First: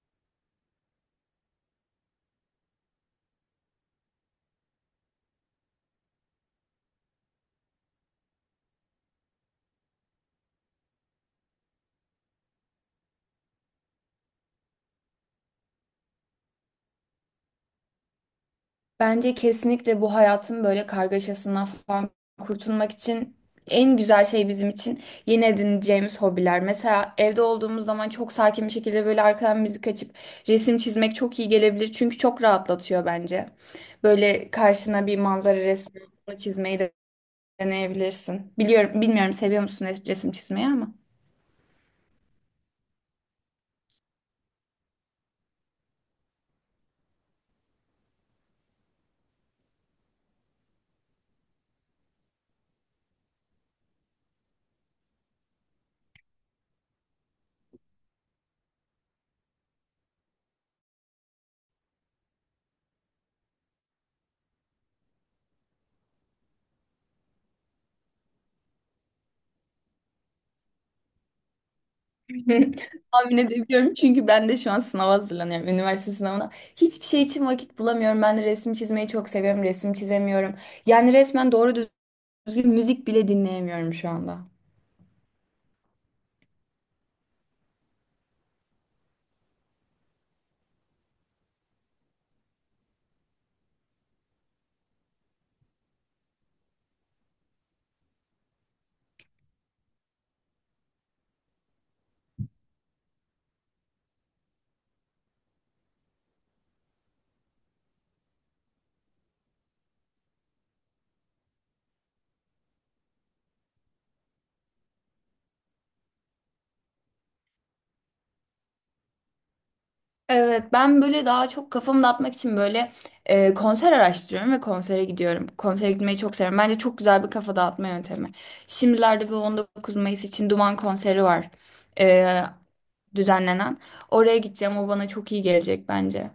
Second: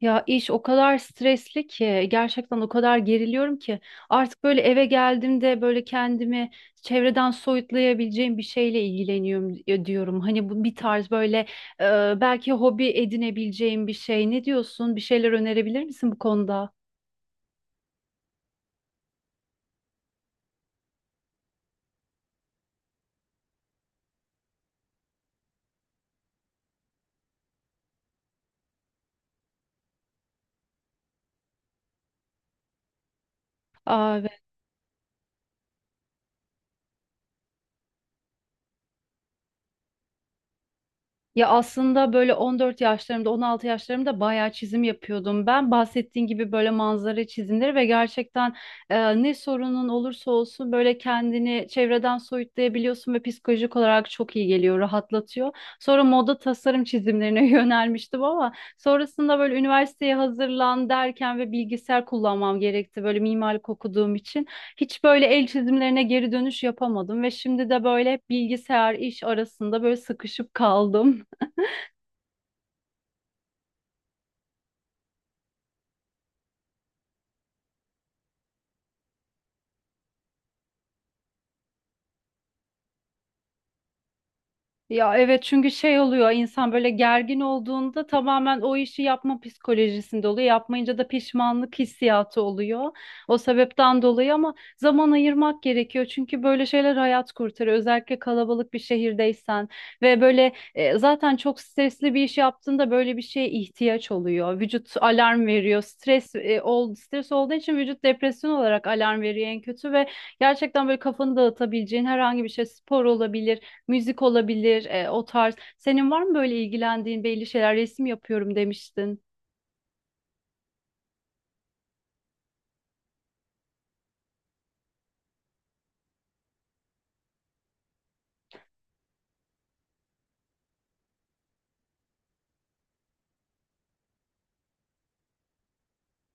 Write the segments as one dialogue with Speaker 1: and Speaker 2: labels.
Speaker 1: Ya iş o kadar stresli ki gerçekten o kadar geriliyorum ki artık böyle eve geldiğimde böyle kendimi çevreden soyutlayabileceğim bir şeyle ilgileniyorum diyorum. Hani bu bir tarz böyle belki hobi edinebileceğim bir şey. Ne diyorsun? Bir şeyler önerebilir misin bu konuda?
Speaker 2: Bence kesinlikle bu hayatın böyle kargaşasından falan kurtulmak için en güzel şey bizim için yeni edineceğimiz hobiler. Mesela evde olduğumuz zaman çok sakin bir şekilde böyle arkadan müzik açıp resim çizmek çok iyi gelebilir. Çünkü çok rahatlatıyor bence.
Speaker 1: Aa,
Speaker 2: Böyle karşına bir manzara resmi çizmeyi de deneyebilirsin. Biliyorum, bilmiyorum seviyor musun resim çizmeyi ama.
Speaker 1: ya aslında böyle 14 yaşlarımda, 16 yaşlarımda bayağı çizim yapıyordum. Ben bahsettiğin gibi böyle manzara çizimleri ve gerçekten ne sorunun olursa olsun böyle kendini çevreden soyutlayabiliyorsun ve psikolojik olarak çok iyi geliyor, rahatlatıyor. Sonra moda tasarım çizimlerine yönelmiştim ama sonrasında böyle üniversiteye hazırlan derken ve bilgisayar kullanmam gerekti böyle mimarlık okuduğum için. Hiç böyle el çizimlerine geri dönüş yapamadım ve şimdi de böyle hep bilgisayar iş arasında böyle sıkışıp kaldım.
Speaker 2: Tahmin edebiliyorum çünkü ben de şu an sınava hazırlanıyorum. Üniversite sınavına. Hiçbir şey için vakit bulamıyorum. Ben de resim çizmeyi çok seviyorum. Resim çizemiyorum. Yani resmen doğru düzgün müzik bile dinleyemiyorum şu anda.
Speaker 1: Ya evet, çünkü şey oluyor, insan böyle gergin olduğunda tamamen o işi yapma psikolojisinde oluyor. Yapmayınca da pişmanlık hissiyatı oluyor. O sebepten dolayı ama zaman ayırmak gerekiyor. Çünkü böyle şeyler hayat kurtarıyor. Özellikle kalabalık bir şehirdeysen ve böyle zaten çok stresli bir iş yaptığında böyle bir şeye ihtiyaç oluyor. Vücut alarm veriyor. Stres e, ol Stres olduğu için vücut depresyon olarak alarm veriyor en kötü ve gerçekten böyle kafanı dağıtabileceğin herhangi bir şey spor olabilir, müzik olabilir, o tarz. Senin var mı böyle ilgilendiğin belli şeyler? Resim yapıyorum demiştin.
Speaker 2: Evet ben böyle daha çok kafamı dağıtmak için böyle konser araştırıyorum ve konsere gidiyorum. Konsere gitmeyi çok seviyorum. Bence çok güzel bir kafa dağıtma yöntemi. Şimdilerde bu 19 Mayıs için Duman konseri var e, düzenlenen. Oraya gideceğim o bana çok iyi gelecek bence.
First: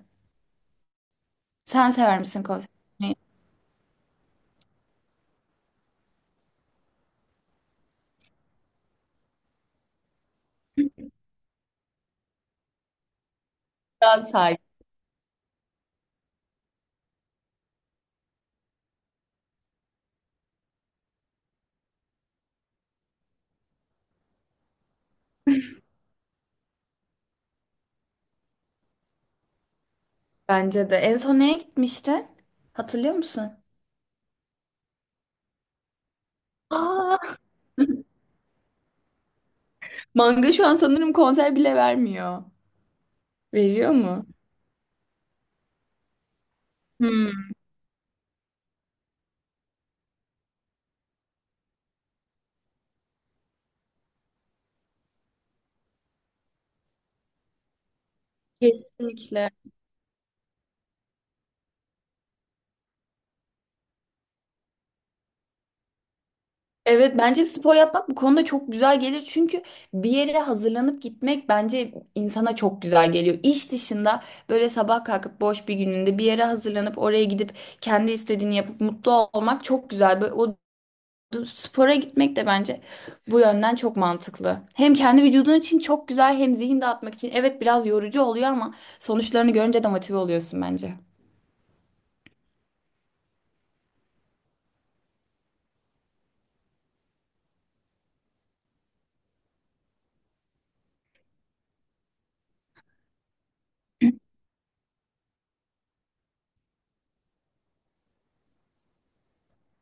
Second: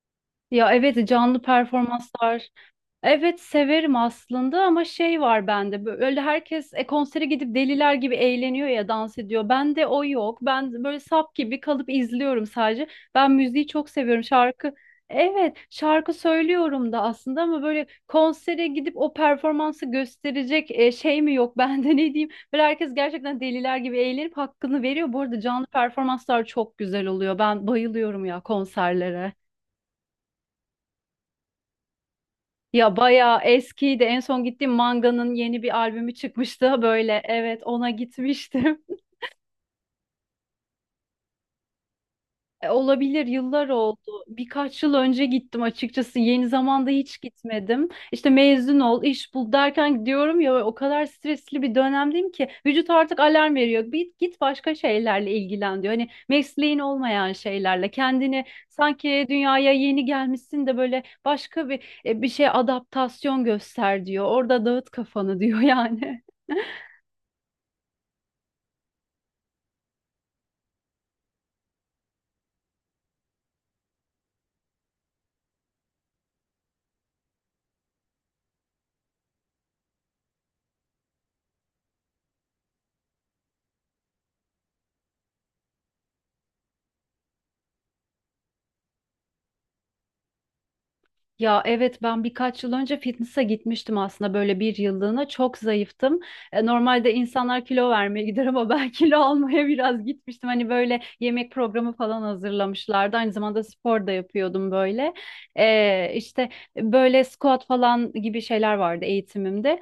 Speaker 1: Ya evet, canlı
Speaker 2: Sen sever misin
Speaker 1: performanslar.
Speaker 2: konser?
Speaker 1: Evet severim aslında ama şey var bende, böyle herkes konsere gidip deliler gibi eğleniyor ya, dans ediyor. Bende o yok. Ben böyle sap gibi kalıp izliyorum sadece. Ben müziği çok
Speaker 2: Daha
Speaker 1: seviyorum, şarkı.
Speaker 2: sakin.
Speaker 1: Evet şarkı söylüyorum da aslında ama böyle konsere gidip o performansı gösterecek şey mi yok bende ne diyeyim. Böyle herkes gerçekten deliler gibi eğlenip hakkını veriyor. Bu arada canlı performanslar çok güzel oluyor. Ben bayılıyorum ya konserlere.
Speaker 2: Bence de. En son neye gitmişti?
Speaker 1: Ya
Speaker 2: Hatırlıyor
Speaker 1: bayağı
Speaker 2: musun?
Speaker 1: eskiydi. En son gittiğim Manga'nın yeni bir albümü çıkmıştı böyle.
Speaker 2: Aa,
Speaker 1: Evet, ona gitmiştim.
Speaker 2: manga şu an sanırım konser bile vermiyor.
Speaker 1: Olabilir, yıllar
Speaker 2: Veriyor
Speaker 1: oldu.
Speaker 2: mu?
Speaker 1: Birkaç yıl önce gittim açıkçası. Yeni zamanda hiç
Speaker 2: Hmm,
Speaker 1: gitmedim. İşte mezun ol, iş bul derken, diyorum ya, o kadar stresli bir dönemdeyim ki vücut artık alarm veriyor. Bir git başka şeylerle ilgilen diyor. Hani mesleğin olmayan şeylerle kendini, sanki
Speaker 2: kesinlikle.
Speaker 1: dünyaya yeni gelmişsin de böyle, başka bir bir şey adaptasyon göster diyor. Orada dağıt kafanı diyor yani.
Speaker 2: Evet bence spor yapmak bu konuda çok güzel gelir. Çünkü bir yere hazırlanıp gitmek bence insana çok güzel geliyor. İş dışında böyle sabah kalkıp boş bir gününde bir yere hazırlanıp oraya gidip kendi istediğini yapıp mutlu olmak çok güzel. Böyle, o spora gitmek de bence bu yönden çok mantıklı. Hem kendi vücudun için çok güzel hem zihin dağıtmak için. Evet biraz yorucu oluyor ama sonuçlarını görünce de motive oluyorsun bence.
Speaker 1: Ya evet, ben birkaç yıl önce fitness'a gitmiştim aslında, böyle bir yıllığına, çok zayıftım. Normalde insanlar kilo vermeye gider ama ben kilo almaya biraz gitmiştim. Hani böyle yemek programı falan hazırlamışlardı. Aynı zamanda spor da yapıyordum böyle. İşte böyle squat falan gibi şeyler vardı eğitimimde.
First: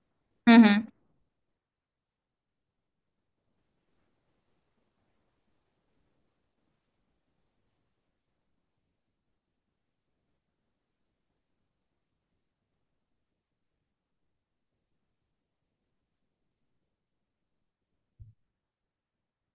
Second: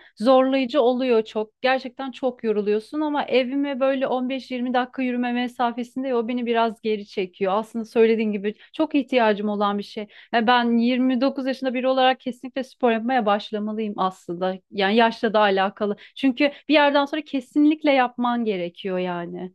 Speaker 2: Hı
Speaker 1: Zorlayıcı
Speaker 2: hı.
Speaker 1: oluyor çok. Gerçekten çok yoruluyorsun ama evime böyle 15-20 dakika yürüme mesafesinde, o beni biraz geri çekiyor. Aslında söylediğin gibi çok ihtiyacım olan bir şey. Ya ben 29 yaşında biri olarak kesinlikle spor yapmaya başlamalıyım aslında. Yani yaşla da alakalı. Çünkü bir yerden sonra kesinlikle yapman gerekiyor yani.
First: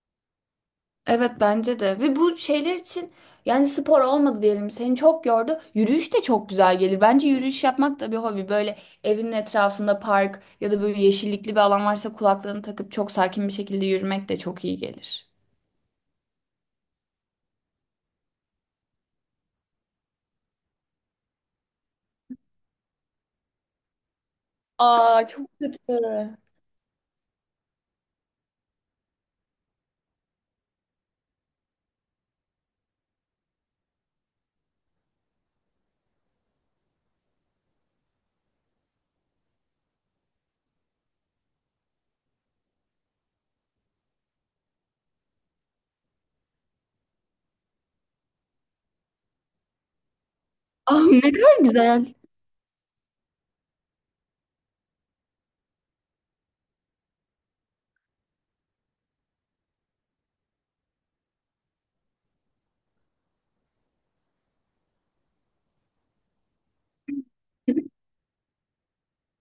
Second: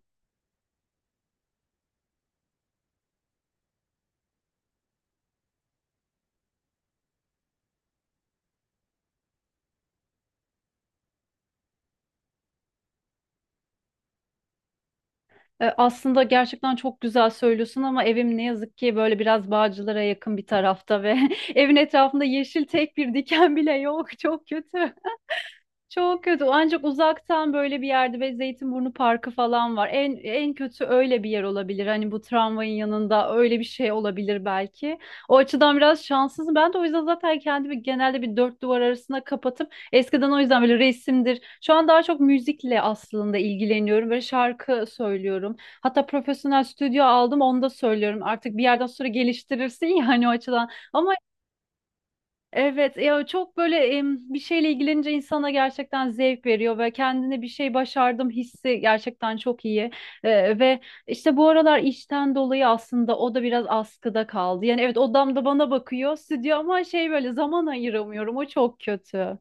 Speaker 2: Evet bence de ve bu şeyler için yani spor olmadı diyelim seni çok yordu yürüyüş de çok güzel gelir bence yürüyüş yapmak da bir hobi böyle evinin etrafında park ya da böyle yeşillikli bir alan varsa kulaklığını takıp çok sakin bir şekilde yürümek de çok iyi gelir.
Speaker 1: Aslında gerçekten çok güzel söylüyorsun ama evim ne yazık ki böyle biraz Bağcılar'a yakın bir tarafta ve evin etrafında yeşil tek bir diken bile yok. Çok kötü.
Speaker 2: Aa çok kötü.
Speaker 1: Çok kötü. Ancak uzaktan böyle bir yerde ve Zeytinburnu Parkı falan var. En en kötü öyle bir yer olabilir. Hani bu tramvayın yanında öyle bir şey olabilir belki. O açıdan biraz şanssızım. Ben de o yüzden zaten kendimi genelde bir dört duvar arasına kapatıp eskiden o yüzden böyle resimdir. Şu an daha çok müzikle aslında ilgileniyorum. Böyle şarkı söylüyorum. Hatta profesyonel stüdyo aldım, onu da söylüyorum. Artık bir yerden sonra geliştirirsin yani o açıdan.
Speaker 2: Ah
Speaker 1: Ama
Speaker 2: ne kadar güzel.
Speaker 1: evet ya, çok böyle bir şeyle ilgilenince insana gerçekten zevk veriyor ve kendine bir şey başardım hissi gerçekten çok iyi. Ve işte bu aralar işten dolayı aslında o da biraz askıda kaldı. Yani evet, odamda bana bakıyor stüdyo ama şey, böyle zaman ayıramıyorum, o çok kötü.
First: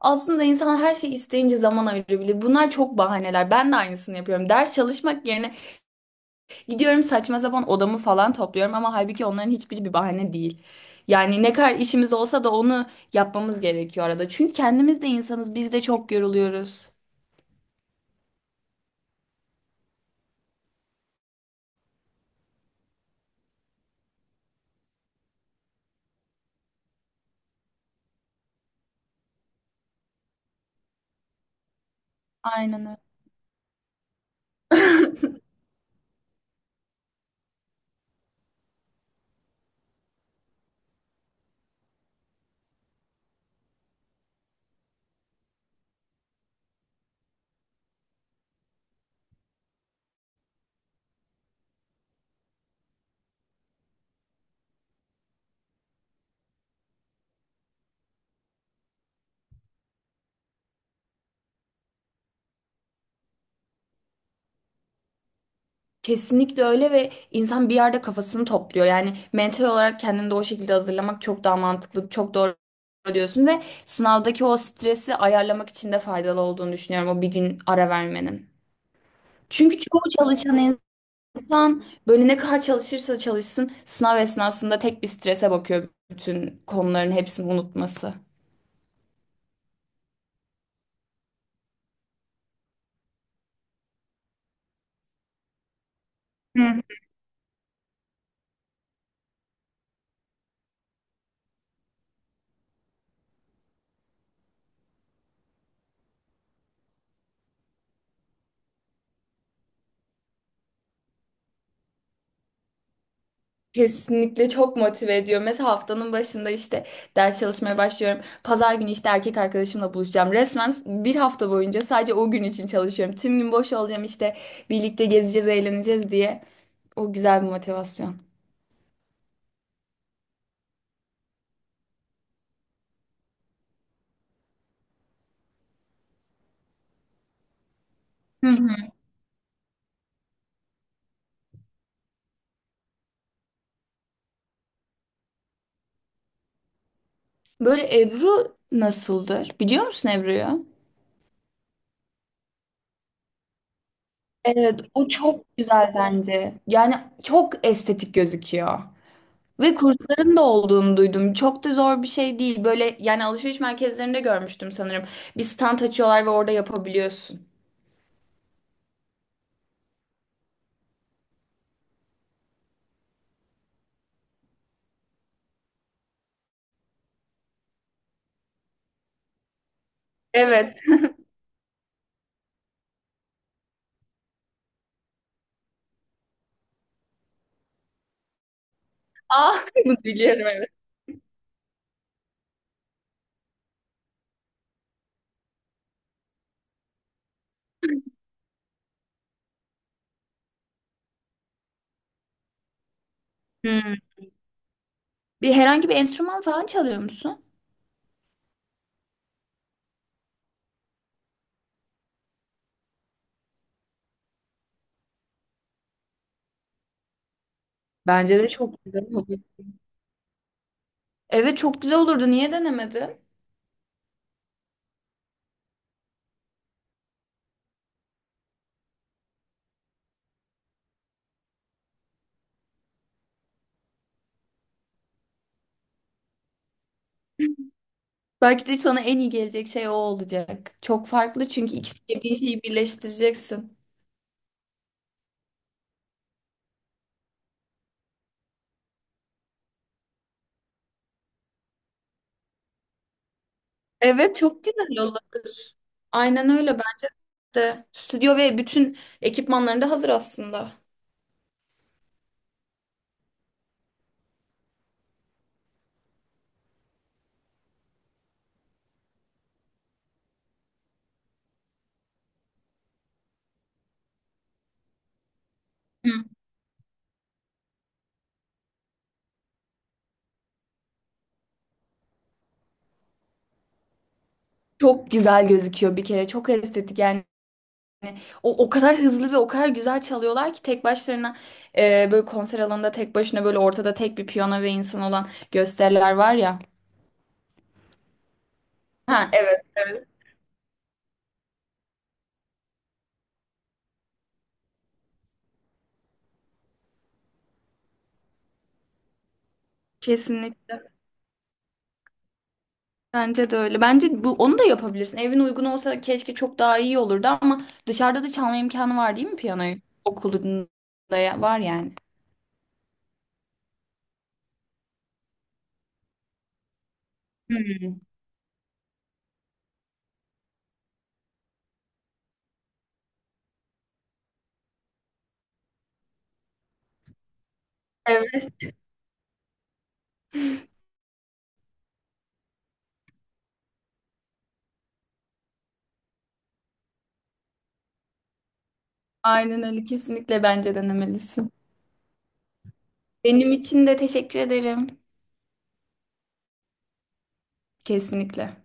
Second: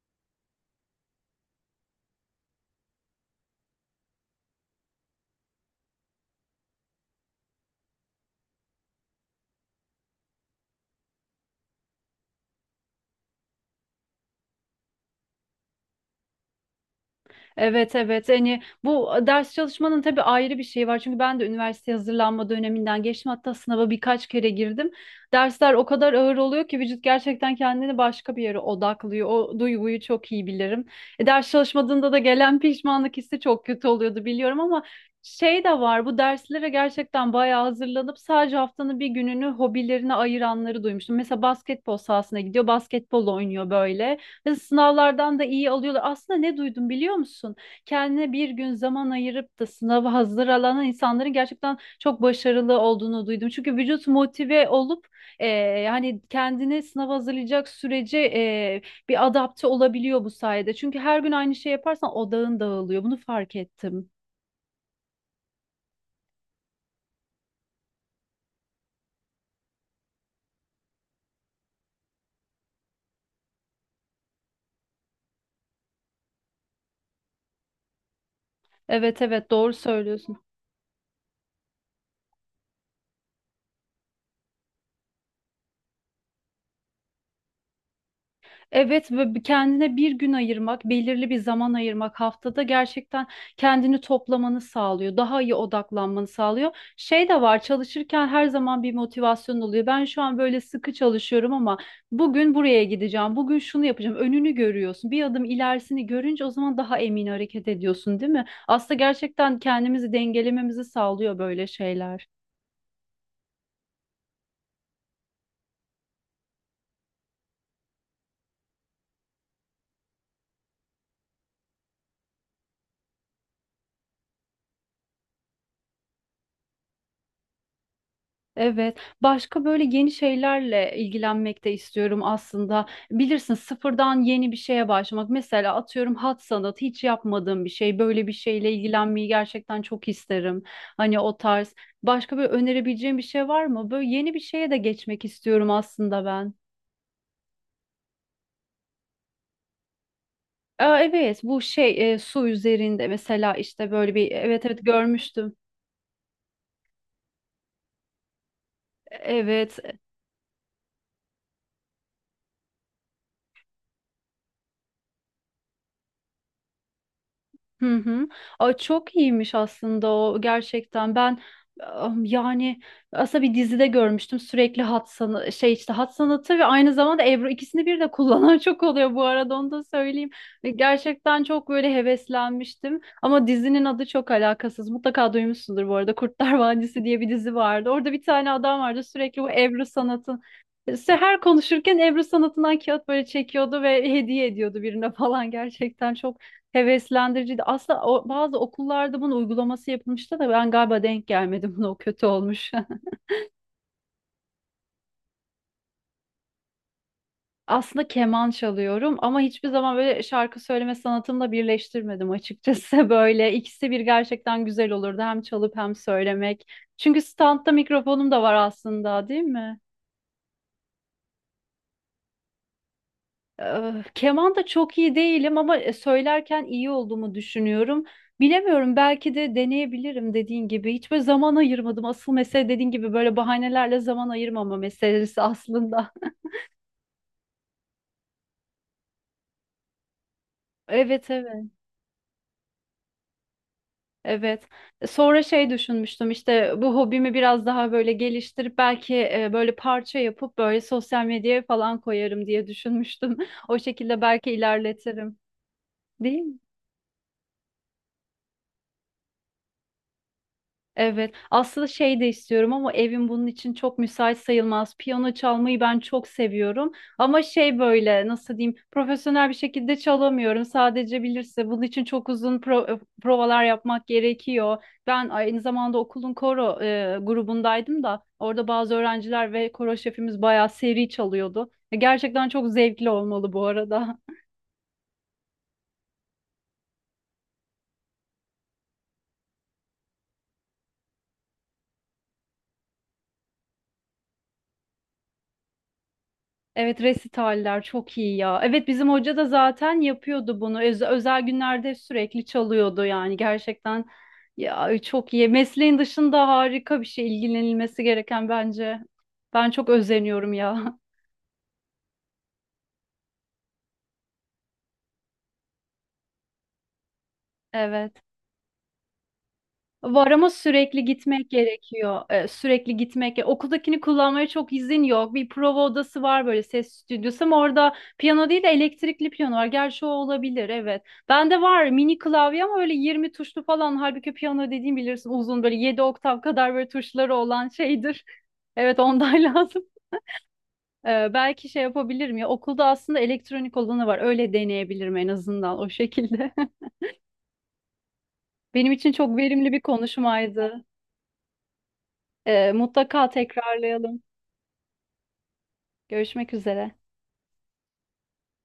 Speaker 2: Aslında insan her şeyi isteyince zaman ayırabilir. Bunlar çok bahaneler. Ben de aynısını yapıyorum. Ders çalışmak yerine gidiyorum saçma sapan odamı falan topluyorum ama halbuki onların hiçbiri bir bahane değil. Yani ne kadar işimiz olsa da onu yapmamız gerekiyor arada. Çünkü kendimiz de insanız. Biz de çok yoruluyoruz.
Speaker 1: Evet evet, hani bu ders çalışmanın tabii ayrı bir şeyi var çünkü ben de üniversite hazırlanma döneminden geçtim, hatta sınava birkaç kere girdim. Dersler o kadar ağır oluyor ki vücut gerçekten kendini başka bir yere odaklıyor. O duyguyu çok iyi bilirim. Ders çalışmadığında da gelen
Speaker 2: Aynen
Speaker 1: pişmanlık hissi çok kötü oluyordu biliyorum ama
Speaker 2: öyle.
Speaker 1: şey de var, bu derslere gerçekten bayağı hazırlanıp sadece haftanın bir gününü hobilerine ayıranları duymuştum. Mesela basketbol sahasına gidiyor basketbol oynuyor böyle. Sınavlardan da iyi alıyorlar. Aslında ne duydum biliyor musun? Kendine bir gün zaman ayırıp da sınava hazırlanan insanların gerçekten çok başarılı olduğunu duydum. Çünkü vücut motive olup yani kendini sınava hazırlayacak sürece bir adapte olabiliyor bu sayede. Çünkü her gün aynı şey yaparsan odağın dağılıyor. Bunu fark ettim.
Speaker 2: Kesinlikle öyle ve insan bir yerde kafasını topluyor. Yani mental olarak kendini de o şekilde hazırlamak çok daha mantıklı, çok doğru diyorsun ve sınavdaki o stresi ayarlamak için de faydalı olduğunu düşünüyorum o bir gün ara vermenin.
Speaker 1: Evet evet, doğru
Speaker 2: Çünkü çoğu
Speaker 1: söylüyorsun.
Speaker 2: çalışan insan böyle ne kadar çalışırsa çalışsın sınav esnasında tek bir strese bakıyor bütün konuların hepsini unutması.
Speaker 1: Evet ve kendine bir gün ayırmak, belirli bir zaman ayırmak haftada, gerçekten kendini toplamanı sağlıyor. Daha iyi odaklanmanı
Speaker 2: Hı.
Speaker 1: sağlıyor. Şey de var, çalışırken her zaman bir motivasyon oluyor. Ben şu an böyle sıkı çalışıyorum ama bugün buraya gideceğim, bugün şunu yapacağım. Önünü görüyorsun. Bir adım ilerisini görünce o zaman daha emin hareket ediyorsun, değil mi? Aslında gerçekten kendimizi dengelememizi sağlıyor böyle şeyler.
Speaker 2: Kesinlikle çok motive ediyor. Mesela haftanın başında işte ders çalışmaya başlıyorum. Pazar günü işte erkek arkadaşımla buluşacağım. Resmen bir hafta boyunca sadece o gün için çalışıyorum. Tüm gün boş olacağım işte birlikte gezeceğiz, eğleneceğiz diye. O güzel bir motivasyon.
Speaker 1: Evet, başka böyle yeni şeylerle ilgilenmek de istiyorum aslında. Bilirsin, sıfırdan yeni bir şeye başlamak. Mesela atıyorum, hat sanatı hiç yapmadığım bir şey. Böyle bir
Speaker 2: Hı
Speaker 1: şeyle
Speaker 2: hı.
Speaker 1: ilgilenmeyi gerçekten çok isterim. Hani o tarz. Başka böyle önerebileceğim bir şey var mı? Böyle yeni bir şeye de geçmek istiyorum aslında ben.
Speaker 2: Böyle Ebru nasıldır? Biliyor musun Ebru'yu?
Speaker 1: Aa, evet, bu şey su üzerinde mesela işte böyle bir, evet evet,
Speaker 2: Evet, o çok
Speaker 1: görmüştüm.
Speaker 2: güzel bence. Yani çok estetik gözüküyor. Ve
Speaker 1: Evet,
Speaker 2: kursların da olduğunu duydum. Çok da zor bir şey değil. Böyle yani alışveriş merkezlerinde görmüştüm sanırım. Bir stand açıyorlar ve orada yapabiliyorsun.
Speaker 1: hı hı. Ay çok iyiymiş aslında o gerçekten. Ben yani aslında bir dizide görmüştüm, sürekli hat sanatı şey, işte hat sanatı ve aynı zamanda Ebru, ikisini bir de kullanan çok oluyor bu arada, onu da söyleyeyim. Ve
Speaker 2: Evet.
Speaker 1: gerçekten çok böyle heveslenmiştim ama dizinin adı çok alakasız. Mutlaka duymuşsundur bu arada, Kurtlar Vadisi diye bir dizi vardı. Orada bir tane adam vardı sürekli bu
Speaker 2: Aa,
Speaker 1: Ebru
Speaker 2: bunu
Speaker 1: sanatın.
Speaker 2: biliyorum evet.
Speaker 1: İşte her konuşurken Ebru sanatından kağıt böyle çekiyordu ve hediye ediyordu birine falan, gerçekten çok heveslendiriciydi. Aslında bazı okullarda bunun uygulaması yapılmıştı da ben galiba denk gelmedim buna. O kötü olmuş.
Speaker 2: Hmm. Bir herhangi bir enstrüman falan çalıyor musun?
Speaker 1: Aslında keman çalıyorum ama hiçbir zaman böyle şarkı söyleme sanatımla birleştirmedim açıkçası. Böyle ikisi bir gerçekten güzel olurdu. Hem çalıp hem söylemek. Çünkü standta mikrofonum
Speaker 2: Bence
Speaker 1: da
Speaker 2: de
Speaker 1: var
Speaker 2: çok güzel
Speaker 1: aslında,
Speaker 2: olur.
Speaker 1: değil mi?
Speaker 2: Evet çok güzel olurdu. Niye denemedin?
Speaker 1: Keman da çok iyi değilim ama söylerken iyi olduğumu düşünüyorum. Bilemiyorum, belki de deneyebilirim dediğin gibi. Hiç böyle zaman ayırmadım. Asıl mesele dediğin gibi böyle bahanelerle zaman ayırmama meselesi aslında.
Speaker 2: Belki de sana en iyi gelecek şey o olacak. Çok
Speaker 1: Evet
Speaker 2: farklı
Speaker 1: evet
Speaker 2: çünkü iki sevdiğin şeyi birleştireceksin.
Speaker 1: evet. Sonra şey düşünmüştüm, işte bu hobimi biraz daha böyle geliştirip belki böyle parça yapıp böyle sosyal medyaya falan koyarım diye düşünmüştüm. O şekilde
Speaker 2: Evet
Speaker 1: belki
Speaker 2: çok güzel olur.
Speaker 1: ilerletirim. Değil
Speaker 2: Aynen
Speaker 1: mi?
Speaker 2: öyle bence. De. Stüdyo ve bütün ekipmanların da hazır aslında.
Speaker 1: Evet. Aslında şey de istiyorum ama evim bunun için çok müsait sayılmaz. Piyano çalmayı ben çok seviyorum. Ama şey, böyle nasıl diyeyim, profesyonel bir şekilde çalamıyorum. Sadece bilirse bunun için çok uzun provalar yapmak gerekiyor. Ben aynı zamanda
Speaker 2: Hı.
Speaker 1: okulun koro grubundaydım da, orada bazı öğrenciler ve koro şefimiz bayağı seri çalıyordu. Gerçekten çok zevkli olmalı bu arada.
Speaker 2: Çok güzel gözüküyor bir kere. Çok estetik yani. O kadar hızlı ve o kadar güzel çalıyorlar ki tek başlarına böyle konser alanında tek başına böyle ortada tek bir piyano ve insan olan gösteriler var ya.
Speaker 1: Evet, resitaller çok iyi ya. Evet bizim
Speaker 2: Ha
Speaker 1: hoca da
Speaker 2: evet
Speaker 1: zaten
Speaker 2: evet.
Speaker 1: yapıyordu bunu. Özel günlerde sürekli çalıyordu yani, gerçekten ya çok iyi. Mesleğin dışında harika bir şey, ilgilenilmesi gereken bence. Ben çok özeniyorum
Speaker 2: Kesinlikle
Speaker 1: ya.
Speaker 2: bence de öyle. Bence bu onu da yapabilirsin. Evin uygun olsa keşke çok daha iyi olurdu ama
Speaker 1: Evet.
Speaker 2: dışarıda da çalma imkanı var değil mi piyanoyu?
Speaker 1: Var ama sürekli
Speaker 2: Okulunda ya-
Speaker 1: gitmek
Speaker 2: var yani.
Speaker 1: gerekiyor. Sürekli gitmek. Okuldakini kullanmaya çok izin yok. Bir prova odası var böyle, ses stüdyosu, ama
Speaker 2: Hı.
Speaker 1: orada piyano değil de elektrikli piyano var. Gerçi o olabilir, evet. Bende var mini klavye ama öyle 20 tuşlu falan. Halbuki piyano dediğim bilirsin, uzun, böyle 7 oktav kadar böyle tuşları olan şeydir.
Speaker 2: Evet.
Speaker 1: Evet ondan lazım. Belki şey yapabilirim ya, okulda aslında elektronik olanı var. Öyle deneyebilirim en azından o şekilde. Benim için çok
Speaker 2: Aynen
Speaker 1: verimli bir
Speaker 2: öyle. Kesinlikle bence
Speaker 1: konuşmaydı.
Speaker 2: denemelisin.
Speaker 1: Mutlaka
Speaker 2: Benim için de
Speaker 1: tekrarlayalım.
Speaker 2: teşekkür ederim.
Speaker 1: Görüşmek üzere.
Speaker 2: Kesinlikle.